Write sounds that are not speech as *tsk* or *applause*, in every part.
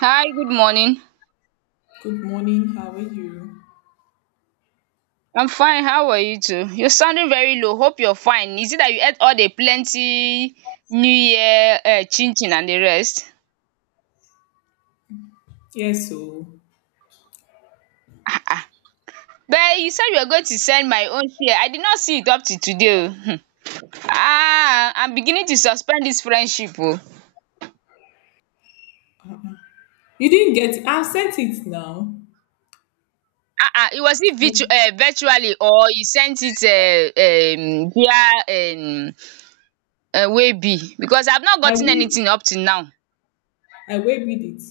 Hi, good morning. Good morning. How are you? I'm fine, how are you too? You're sounding very low, hope you're fine. Is it that you ate all the plenty new year chin chin and the rest? Yes, so Ah, but you said you were going to send my own share. I did not see it up till today oh. Ah, I'm beginning to suspend this friendship oh. you didn't get. I've sent it now. Ah, it virtually or you sent it via Waybill because I've not I gotten will. anything up till now. I will read it.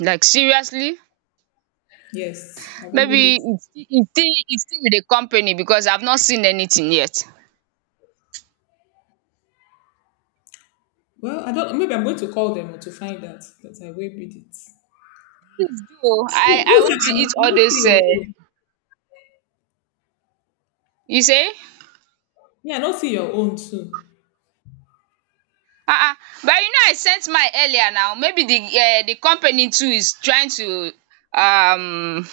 Like seriously? Yes, I will read Maybe it. it's still with the company because I've not seen anything yet. So Well, I don't. Maybe I'm going to call them to find out, but I will read it. You, I you I said want to I eat all not see those your own. you say? Yeah, I not see your own too. um but you know I sent mine earlier now maybe the company too is trying to um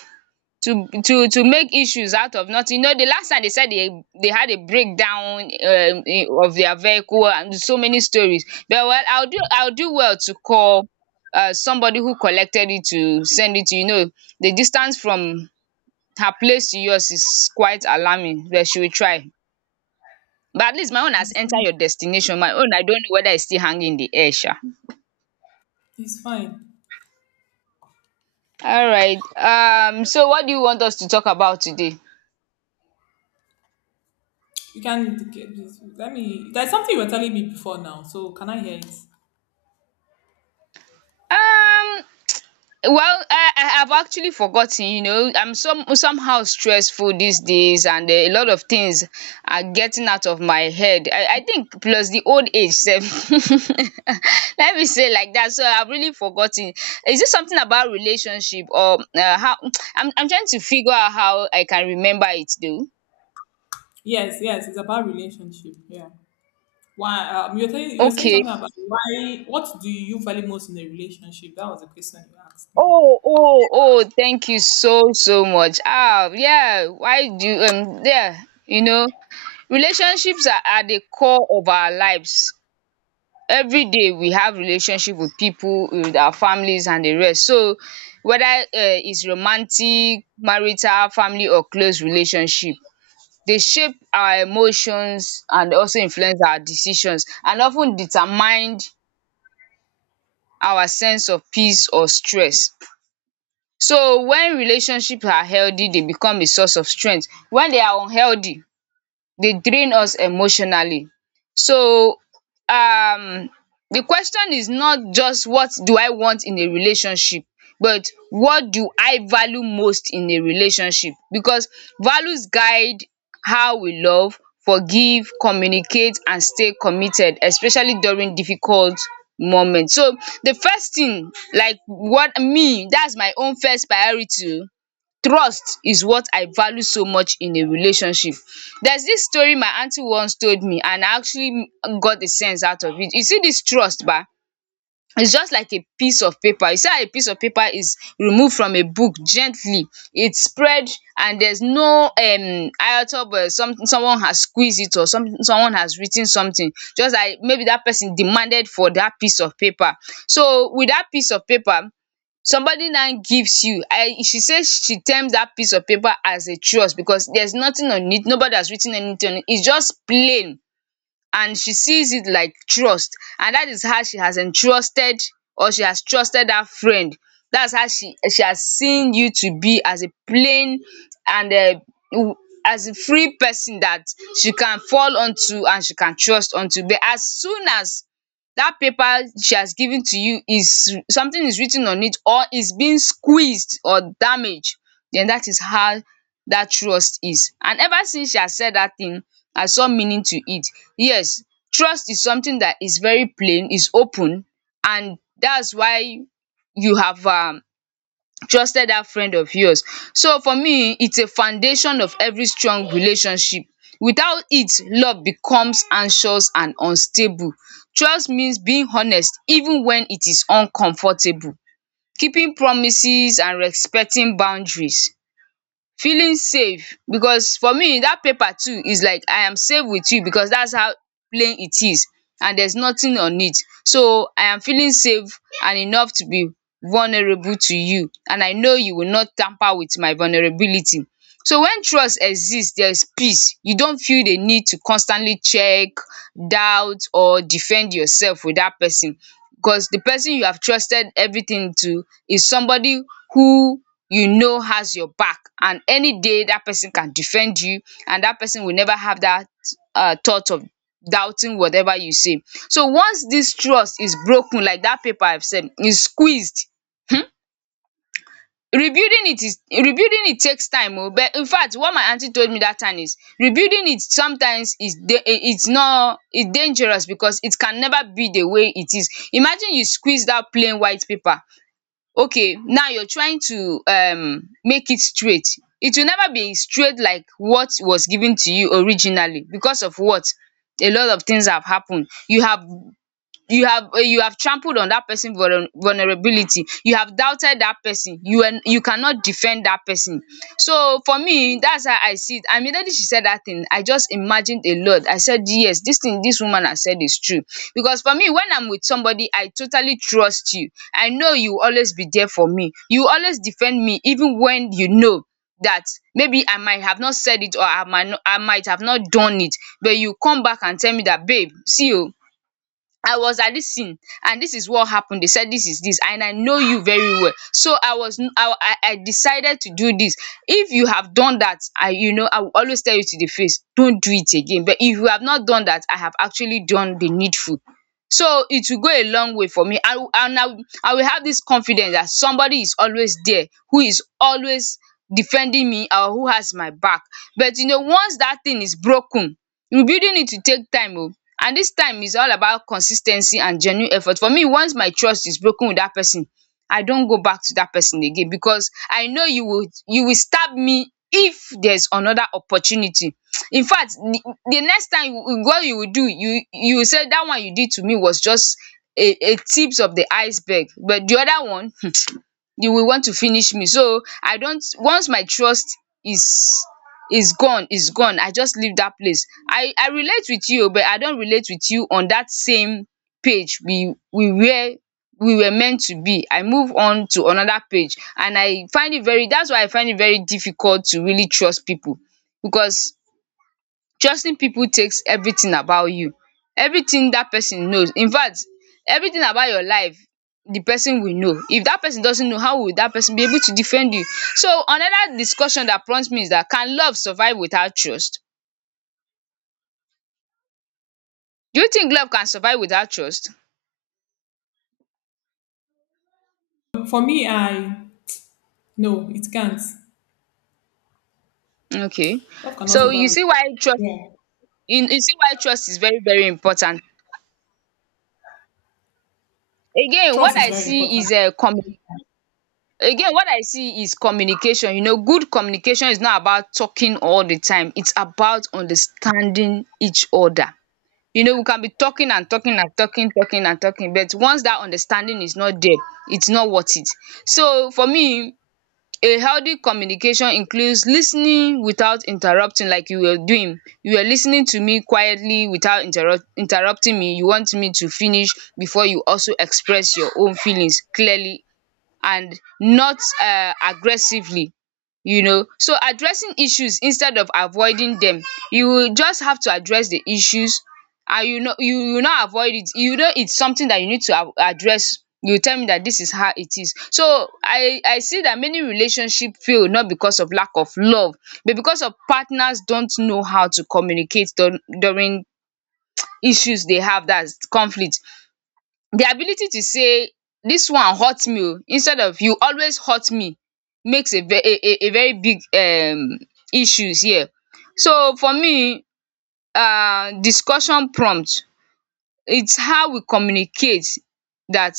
to make issues out of nothing. You know the last time they said they had a breakdown of their vehicle and so many stories. But well, I'll do well to call somebody who collected it to send it to. You know, the distance from her place to yours is quite alarming, but she will try. But at least my own has It's entered fine. your destination. My own I don't know whether it's still hanging in the air sha. It's fine. Alright, so what do you want us to talk about today? You can get this. Let me. There's something you were telling me before now. So can I hear it? um Well, I have actually forgotten, you know, I'm somehow stressful these days and a lot of things are getting out of my head. I think plus the old age sef. *laughs* Let me say like that. So I've really forgotten. Is it something about relationship or how *tsk* I'm trying to figure out how I can remember it though. Yes, yes. It's about relationship. Yeah. You were saying Okay. something about why what do you value most in a relationship? That was the question you asked me. Oh, thank you so much. Ah, yeah, why do you, yeah, you know relationships are at the core of our lives. Everyday we have relationship with pipu, with our families and the rest. So whether it's romantic, marital, family or close relationship. They shape our emotions and also influence our decisions and of ten determined our sense of peace or stress. So when relationship are healthy, they become a source of strength. When they are unhealthy, they drain us emotionally. So um the question is not just what do I want in a relationship, but what do I value most in a relationship, because values guide how we love, forgive, communicate and stay committed especially during difficult moments. So the first thing like what me, that's my own first priority. Trust is what I value so much in a relationship. There's this story my aunty once told me and I actually got a sense out of it. You see this trust ba, it's just like a piece of paper. You see how a piece of paper is removed from a book gently, it's spread and there's no iota, but someone has squeezed it or someone has written something just like maybe that person demanded for that piece of paper. So with that piece of paper, somebody now gives you, I she says, she terms that piece of paper as a trust because there's nothing on it. Nobody has written anything on it. It's just plain and she sees it like trust, and that is how she has entrusted or she has trusted that friend. That's how she has seen you to be as a plain and um as a free person that she can fall onto and she can trust onto. But as soon as that paper she has given to you, is writ ten on it or is being squeezed or damaged, then that is how that trust is. And ever since she has said that thing, I saw meaning to it. Yes, trust is something that is very plain, is open, and that's why you have trusted that friend of yours. So for me, it's a foundation of every strong relationship. Without it, love becomes anxious and unstable. Trust means being honest even when it is uncomfortable, keeping promises and respecting boundaries. Feeling safe, because for me dat paper too is like I am safe with you because that's how plain it is and there's nothing on it. So I am feeling safe and enough to be vulnerable to you, and I know you will not tamper with my vulnerability. So when trust exists, there is peace. You don't feel the need to constantly check, doubt or defend yourself with that person, because the person you have trusted everything to is somebody who, you know, has your back, and any day that person can defend you, and that person will never have that thought of doubting whatever you say. So once this trust is broken, like that paper I've said, is squeezed. Rebuilding it takes time oh, but in fact what my aunty told me that time is, rebuilding it sometimes is, it's not, it's dangerous, because it can never be the way it is. Imagine you squeeze that plain white paper, okay, now you're trying to make it straight. It will never be straight like what was given to you originally, because of what, a lot of things have happened. You have trampled on that person vulnerability, you have doubted that person, you cannot defend that person. So for me, that's how I see it, and immediately she said that thing, I just imagined a lot. I said, yes, this woman has said is true, because for me, when I'm with somebody I totally trust, you, I know you will always be there for me, you always defend me even when you know that maybe I might have not said it, or I might have not done it, but you come back and tell me that, babe, see you. I was at this scene and this is what happened. They said this is this, and I know you very well. So I was I decided to do this. If you have done that, I will always tell you to the face, don't do it again. But if you have not done that, I have actually done the needful. So it will go a long way for me. I will, and I will have this confidence that somebody is always there who is always defending me or who has my back. But you know, once that thing is broken, rebuilding it will take time oh. And this time is all about consis ten cy and genuine effort. For me, once my trust is broken with that person, I don't go back to that person again, because I know you will stab me if there's another opportunity. In fact, the next time you, what you will do, you will say that one you did to me was just a tips of the iceberg, but the other one, you will want to finish me. So I don't. Once my trust is is gone, I just leave that place. I relate with you, but I don't relate with you on that same page we were meant to be. I move on to another page, and I find it very that's why I find it very difficult to really trust people, because trusting people takes everything about you. Everything that person knows. In fact, everything about your life the person will know. If that person doesn't know, how will that person be able to defend you? So another discussion that prompts me is that, can love survive without trust? Do you think love can survive without trust? For me, I, no, it can't. Okay. Love cannot So survive. Yeah, you see why trust is very very important. Again, trust what is I very see important. is a um again, what I see is communication. Good communication is not about talking all the time, it's about understanding each other. We can be talking and talking and talking, talking and talking, but once that understanding is not there, it's not worth it. So for me, a healthy communication includes listening without interrupting, like you were doing, you were listening to me quietly without interrupting me, you want me to finish before you also express your own feelings clearly and not aggressively. So addressing issues instead of avoiding dem. You will just have to address the issues, and you no you will not avoid it. You know it's something that you need to address. You tell me that this is how it is. So I see that many relationship fail, not because of lack of love, but because of partners don't know how to communicate during issues they have, that's conflict. The ability to say, "This one hurt me oo," instead of, "You always hurt me," makes a ve a very big issues here. So for me, discussion prompt, it's how we communicate that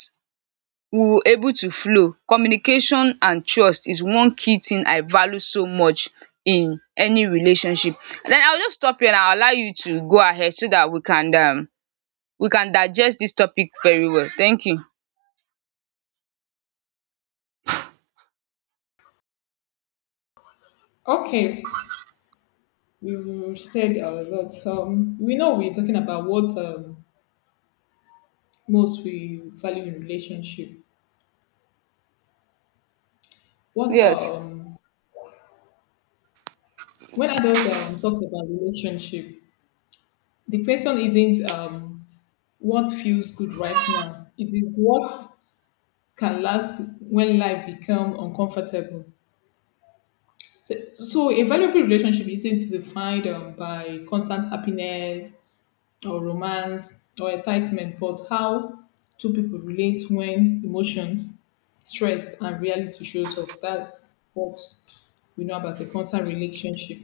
we will able to flow. Communication and trust is one key thing I value so much in any relationship. Then I will just stop here and I'll allow you to go ahead so that we can digest this topic very well. Thank you. Okay, we said a lot. We know we're talking about what most we value in relationship. What Yes. When adult talks about relationship, the question isn't what feels good right now. It is what can last when life become uncomfortable. So, a valuable relationship isn't defined by constant happiness or romance or excitement, but how two people relate when emotions, stress, and reality shows up. That's what we know about a constant relationship.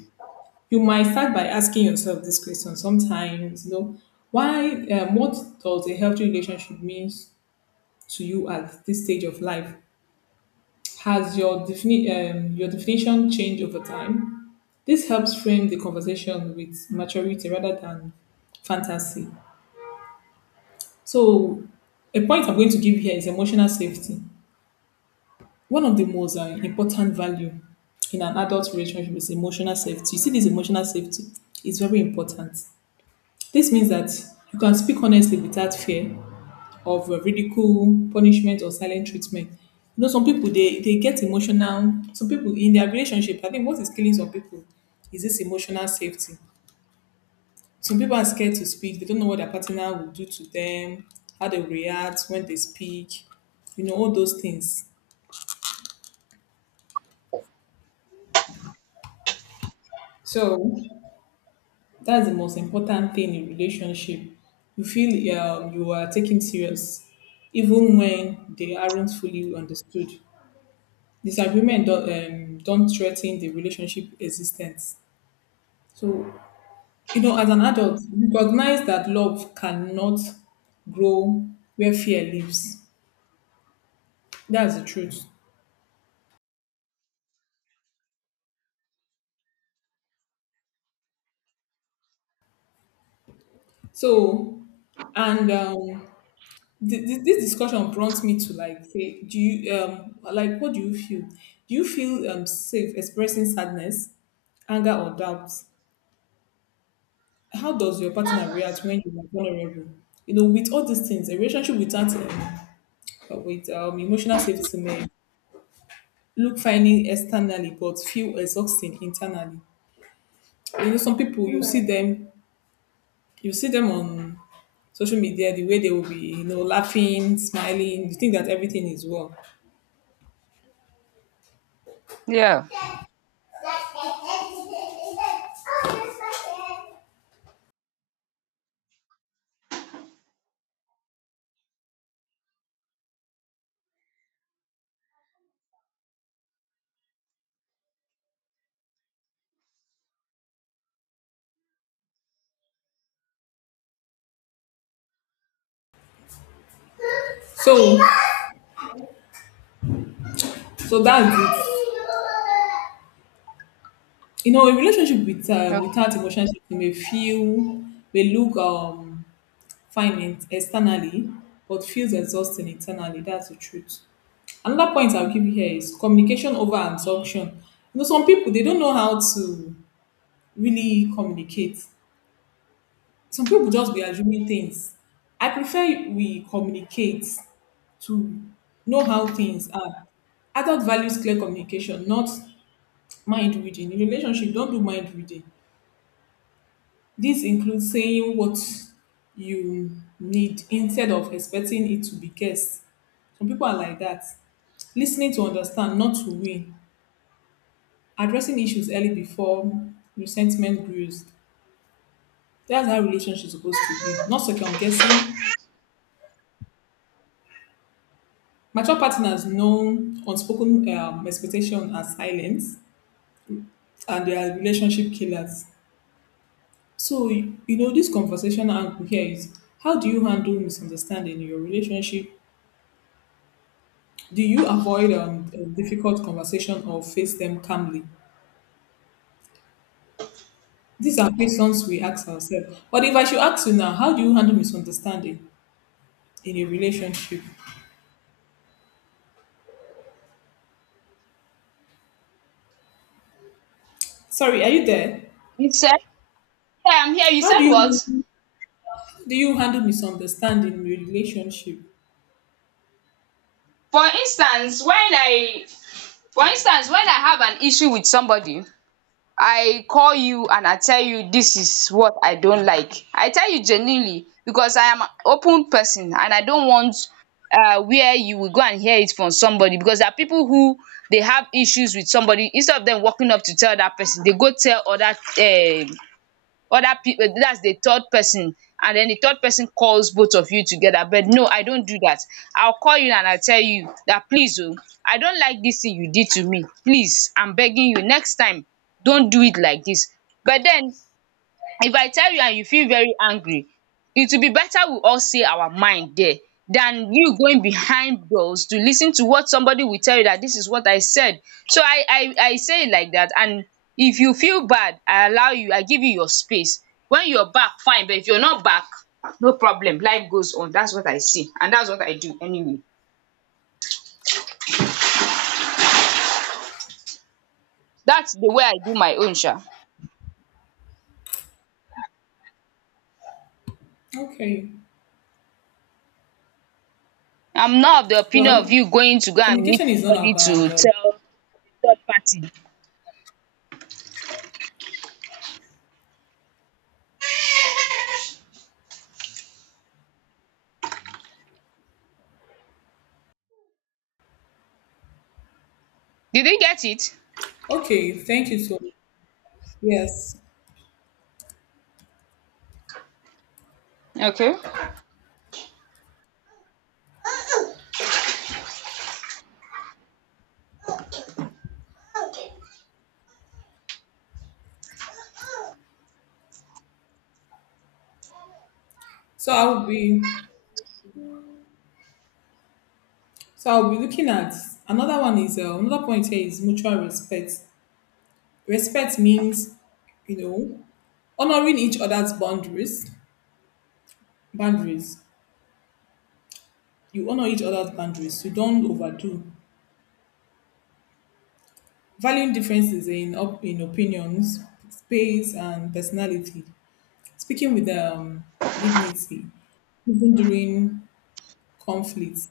You might start by asking yourself this question sometimes, you know, what does a healthy relationship means to you at this stage of life? Has your definition changed over time? This helps frame the conversation with maturity rather than fantasy. So, a point I'm going to give here is emotional safety. One of the most important value in an adult relationship is emotional safety. You see, this emotional safety is very important. This means that you can speak honestly without fear, of ridicule, punishment, or silent treatment. You know, some people they get emotional. Some people in their relationship, I think what is killing some people is this emotional safety. Some people are scared to speak. They don't know what their partner will do to them, how they react when they speak. You know, all those things. So that's the most important thing in relationship. You feel you are taken serious, even when they aren't fully understood. Disagreement don't threaten the relationship existence. So, you know, as an adult, recognize that love cannot grow where fear lives. That's the truth. So, and um, this discussion prompts me to like say, do you like what do you feel? Do you feel safe expressing sadness, anger, or doubt? How does your partner react when you are vulnerable? You know, with all these things, a relationship without with emotional safety may look finding externally but feel exhausting internally. You know, some people you see them on social media the way they will be, you know, laughing, smiling, you think that everything is well. Yeah. So so, that's it. You know, a relationship with Okay. without emotional safety may look fine externally but feels exhausting internally. That's the truth. Another point I'll give you here is communication over assumption. You know, some people, they don't know how to really communicate. Some people just be assuming things. I prefer we communicate to know how things are. Adult values clear communication, not mind reading. In relationship, don't do mind reading. This includes saying what you need instead of expecting it to be guessed. Some people are like that. Listening to understand, not to win. Addressing issues early before resentment grows. That's how relationships supposed to be. Not second guessing. Mature partners know unspoken expectation and silence, and they are relationship killers. So, you know, this conversation angle here is: how do you handle misunderstanding in your relationship? Do you avoid a difficult conversation or face them calmly? These are questions we ask ourselves. But if I should ask you now, how do you handle misunderstanding in a relationship? Sorry, are you there? You said? Yeah, I'm here. You How said do what? you handle misunderstanding in a relationship? For instance, when I for instance, when I have an issue with somebody, I call you and I tell you this is what I don't like. I tell you genuinely because I am an open person and I don't want where you will go and hear it from somebody, because there are people who, they have issues with somebody, instead of them walking up to tell that person, they go tell other other people, that's the third person, and then the third person calls both of you together. But no, I don't do that. I'll call you and I'll tell you that, "Please o, I don't like this thing you did to me. Please, I'm begging you, next time don't do it like this." But then, if I tell you and you feel very angry, it will be better we all say our mind there than you going behind doors to lis ten to what somebody will tell you that this is what I said. So I say it like that, and if you feel bad, I allow you, I give you your space. When you're back, fine, but if you're not back, no problem, life goes on. That's what I see and that's what I do anyway. That's the way I do my own sha. Okay. I'm not of the opinion of Well, you going to go and meet communication is not somebody about to tell a third party. Did you get it? okay, thank you so much. Yes. Okay, So I'll be so I'll be looking at another point here is mutual respect. Respect means, you know, honoring each other's boundaries, boundaries, you honor each other's boundaries. You don't overdo, valuing differences in opinions, space and personality, speaking with dignity even during conflicts.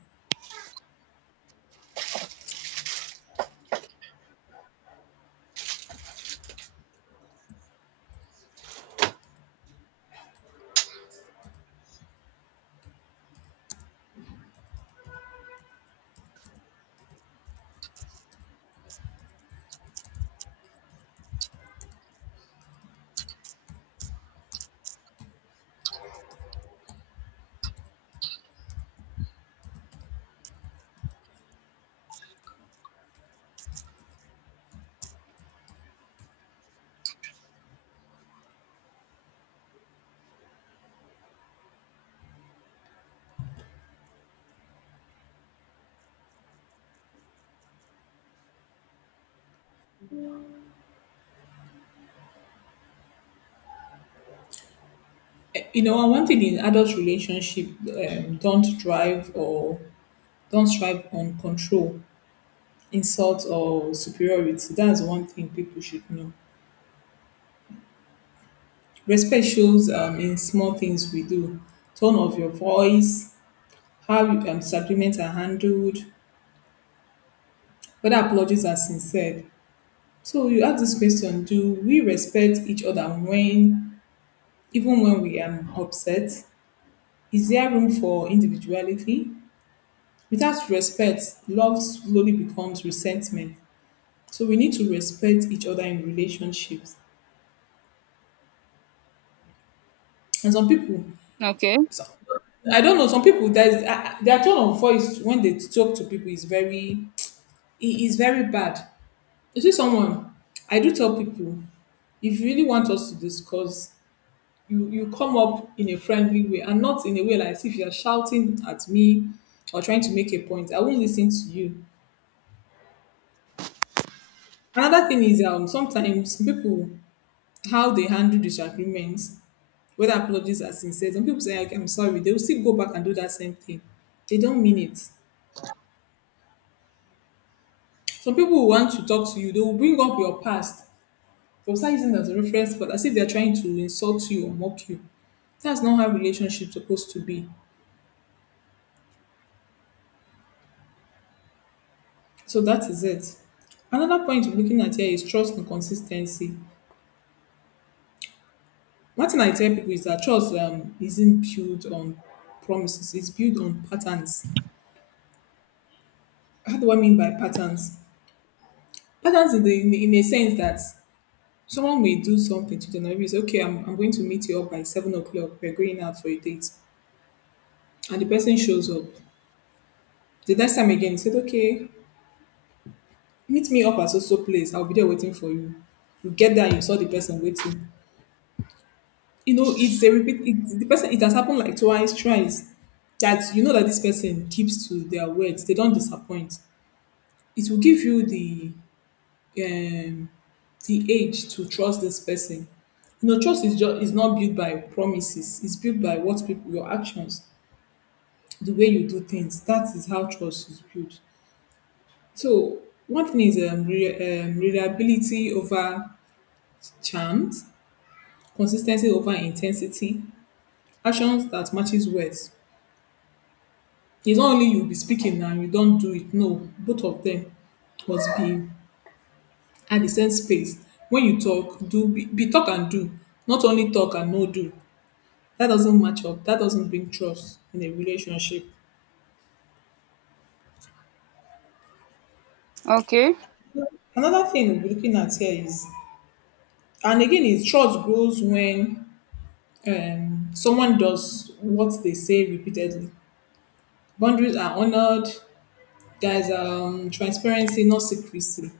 You know, and one thing in adult relationship, don't drive or don't strive on control, insult or superiority. That's one thing people should know. Respect shows in small things we do: tone of your voice, how disagreements are handled, whether apologies are sincere. So you ask this question: Do we respect each other even when we are upset? Is there room for individuality? Without respect, love slowly becomes resentment. So we need to respect each other in relationships. And some people, okay, so- I don't know, some people, their tone of voice when they talk to people is very it is very bad. You see, someone. I do tell people, if you really want us to discuss, you come up in a friendly way and not in a way like as if you're shouting at me or trying to make a point. I won't listen to you. Another thing is sometimes people, how they handle disagreements, whether apologies are sincere. Some people say like, I'm sorry, they will still go back and do that same thing. They don't mean it. Some people will want to talk to you, they will bring up your past. They'll start using it as a reference, but as if they're trying to insult you or mock you. That's not how relationships supposed to be. So that is it. Another point we're looking at here is trust and consistency. One thing I tell people is that trust isn't built on promises, it's built on patterns. How do I mean by patterns? Patterns in a sense that someone may do something to them. Maybe say, okay, I'm going to meet you up by 7 o'clock. We're going out for a date. And the person shows up. The next time again, he said, okay, meet me up at so so place. I'll be there waiting for you. You get there, you saw the person waiting. You know, it's a repeat. It has happened like twice, thrice. That you know that this person keeps to their words. They don't disappoint. It will give you um, the age to trust this person. You know, trust is not built by promises. It's built by what people, your actions, the way you do things. That is how trust is built. So one thing is reliability over charms, consistency over intensity, actions that matches words. It's not only you be speaking and you don do it. No, both of them must be at the same space. When you talk, do be talk and do, not only talk and no do. That doesn't match up. That doesn't bring trust in a relationship. okay. Another thing we're looking at here is, and again, is trust grows when someone does what they say repeatedly. Boundaries are honored. There's transparency, not secrecy.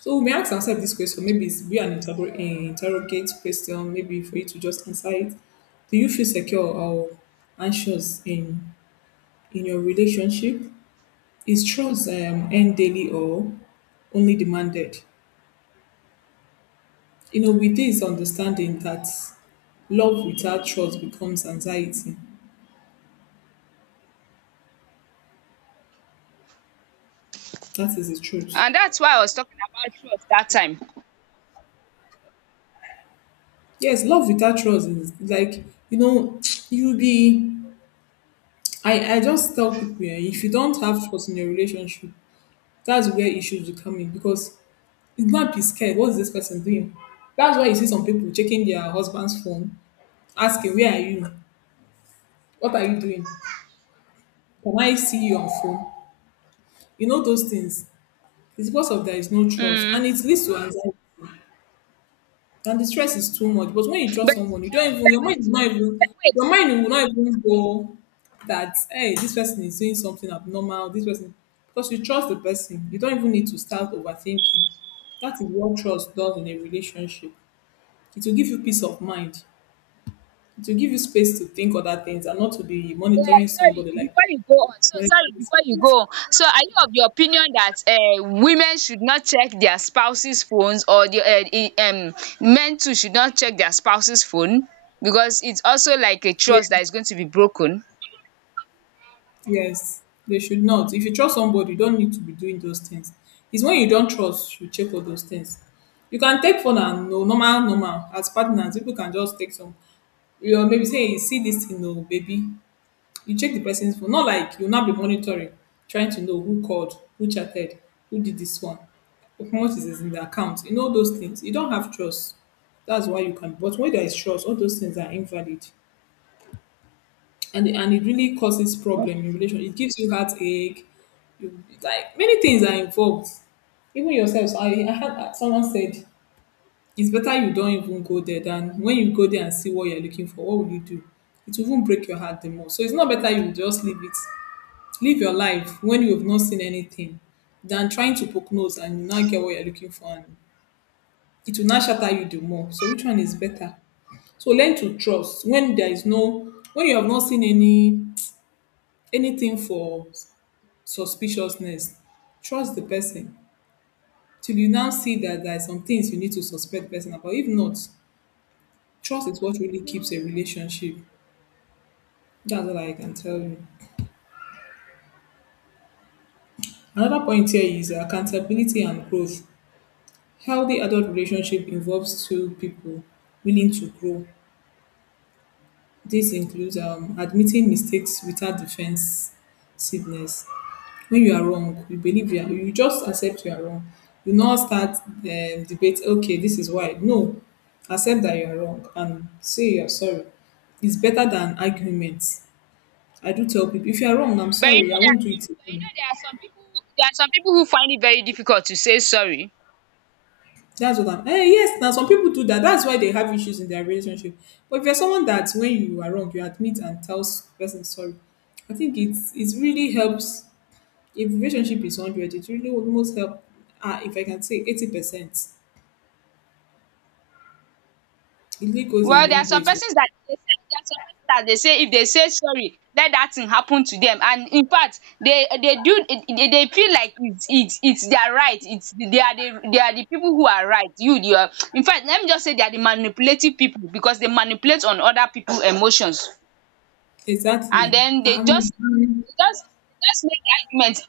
So we may ask ourselves this question. Maybe it's be an interrogate question. Maybe for you to just answer it. Do you feel secure or anxious in your relationship? Is trust earned daily or only demanded? You know, with this understanding that love without trust becomes anxiety. That is the truth. And that's why I was talking about trust that time. Yes, love without trust is like, you know, *tsk* you be. I just tell people, if you don't have trust in your relationship, that's where issues will come in because you might be scared. What is this person doing? That's why you see some people checking their husband's phone, asking, "Where are you? What are you doing? Can I see you on phone?" You know those things. It's because of there is no trust, Mm. and it leads to anxiety. And the stress is too much. But when you trust someone, you don't even But your mind wait, will oh, not even but wait, your wait. mind will not even go that, hey, this person is doing something abnormal, this person, because you trust the person. You don't even need to start overthinking. That is what trust does in a relationship. It will give you peace of mind. It will give you space to think other things and not to be Yeah, monitoring sorry, somebody like before you go on. So, sorry, monitoring before you go spirit. on. So, are you of the opinion that women should not check their spouse's phones, or the men too should not check their spouse's phone? Because it's also like a trust Yes, that is going to be broken. yes. They should not. If you trust somebody, you don't need to be doing those things. It's when you don't trust, you check all those things. You can take phone and no normal, normal. As partners, people can just take some. You know, maybe say, "Hey, see this, you know, baby. You check the person's phone. Not like you'll not be monitoring, trying to know who called, who chatted, who did this one, how much is in the account. You know those things. You don't have trust. That's why you can. But when there is trust, all those things are invalid, and it really causes problem in relation. It gives you heartache. You like many things are involved. Even yourself. So I had someone said it's better you don't even go there than when you go there and see what you're looking for. What will you do? It will even break your heart the more. So it's not better you just leave it, live your life when you've not seen anything than trying to poke nose and you now get what you're looking for, and it will now shatter you the more. So which one is better? So learn to trust when there is no, when you have not seen any anything for suspiciousness. Trust the person till you now see that there are some things you need to suspect the person about. If not, trust is what really keeps a relationship. That's all I can tell you. Another point here is accountability and growth. Healthy adult relationship involves two people willing to grow. This includes admitting mistakes without defensiveness. When you are wrong, you believe you are, you just accept you are wrong. You not start debate. Okay, this is why. No, accept that you are wrong and say you are sorry. It's better than arguments. I do tell people, if you are wrong, I'm But you know sorry. I won't do that. it But you know again. there are some people. There are some people who find it very difficult to say sorry. That's what I'm yes, now some people do that. That's why they have issues in their relationship. But if you're someone that when you are wrong, you admit and tell person sorry, I think it really helps. If relationship is hundred, it really almost help. If I can say 80%, it really goes a Well, long way. To, there are some persons that dey say, if they say sorry, let that thing happen to them, and in fact they do they feel like it's it's their right, it's they are the people who are right. You are, in fact, let me just say they are the manipulative people, because they manipulate on other people emotions, exactly. and then Um, um, they just make the argument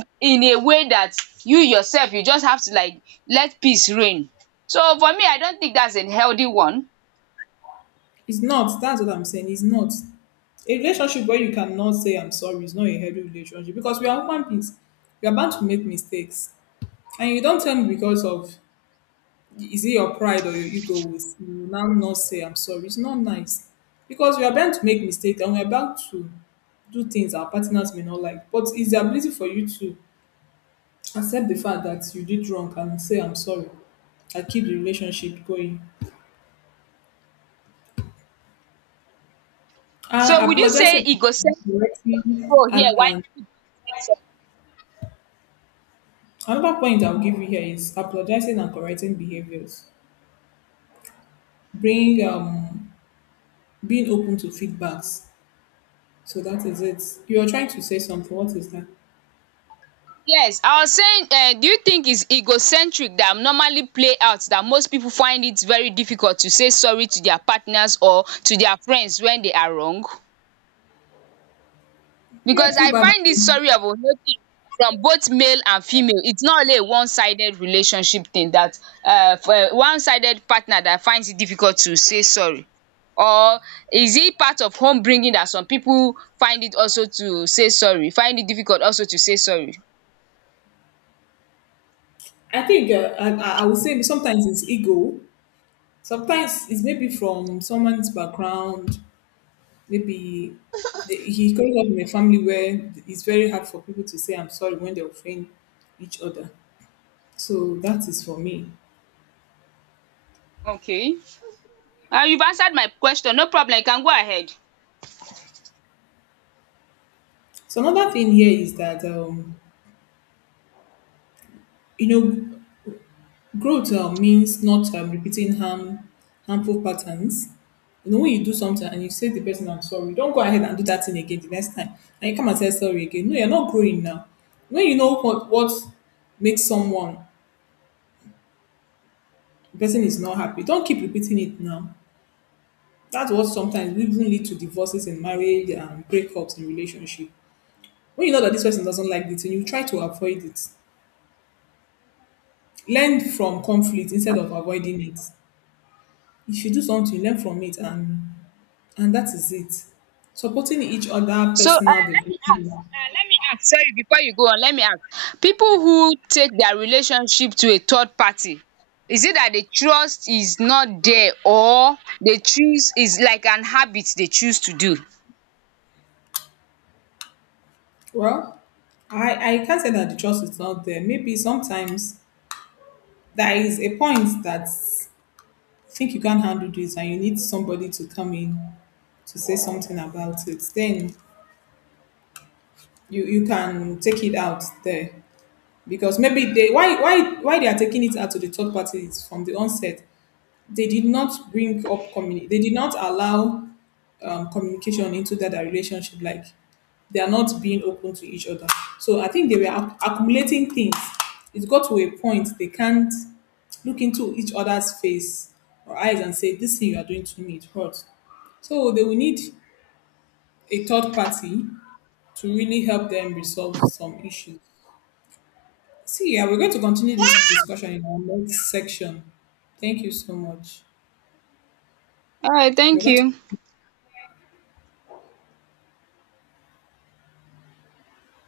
end in a way that you yourself you just have to, like, let peace reign. So for me, I don't think that's a healthy one. it's not. That's what I'm saying. It's not a relationship where you cannot say I'm sorry is not a healthy relationship because we are human beings. We are bound to make mistakes, and you don't tell me because of, is it your pride or your ego will now not say I'm sorry? It's not nice because we are bound to make mistakes and we are bound to do things our partners may not like. But it's the ability for you to accept the fact that you did wrong and say I'm sorry and keep the relationship going. So And would you say apologizing and egocentric correcting role here, and, why is and it is so? another point I'll give you here is apologizing and correcting behaviors. Bring being open to feedbacks. So that is it. You are trying to say something. What is that? Yes, I was saying, do you think it's egocentric that normally play out that most people find it very difficult to say sorry to their partners or to their friends when they are wrong? Yeah, Because I find this probably. story of Olori from both male and female, it's not only a one-sided relationship thing that um one-sided partner that finds it difficult to say sorry, or is it part of home bringing that some people find it also to say sorry, find it difficult also to say sorry? I think uh, I would say sometimes it's ego. Sometimes it's maybe from someone's background. Maybe he comes up in a family where it's very hard for people to say "I'm sorry" when they offend each other. So that is for me. Okay, you've answered my question, no problem, you can go ahead. So another thing here is that you know, growth means not repeating harm, harmful patterns. You know, when you do something and you say to the person, I'm sorry, don't go ahead and do that thing again the next time. And you come and say sorry again. No, you're not growing now. When you know what makes someone, the person is not happy, don't keep repeating it now. That's what sometimes will even lead to divorces in marriage and breakups in relationship. When you know that this person doesn't like it and you try to avoid it, learn from conflict instead of avoiding it. If you do something, learn from it. And that is it. Supporting each other So personal development. Let me ask, sorry, before you go on, let me ask, people who take their relationship to a third party, is it that the trust is not there, or they choose, is like an habit they choose to do. Well, I can't say that the trust is not there. Maybe sometimes there is a point that I think you can't handle this and you need somebody to come in to say something about it. Then you can take it out there. Because maybe they, why they are taking it out to the third party is from the onset. They did not bring up they did not allow communication into that relationship, like they are not being open to each other, so I think they were accumulating things. It got to a point they can't look into each other's face or eyes and say this thing you are doing to me, it hurts. So they will need a third party to really help them resolve some issues. See, yeah, we're going to continue this discussion in our next section. Thank you so much. Alright, We're thank going you. to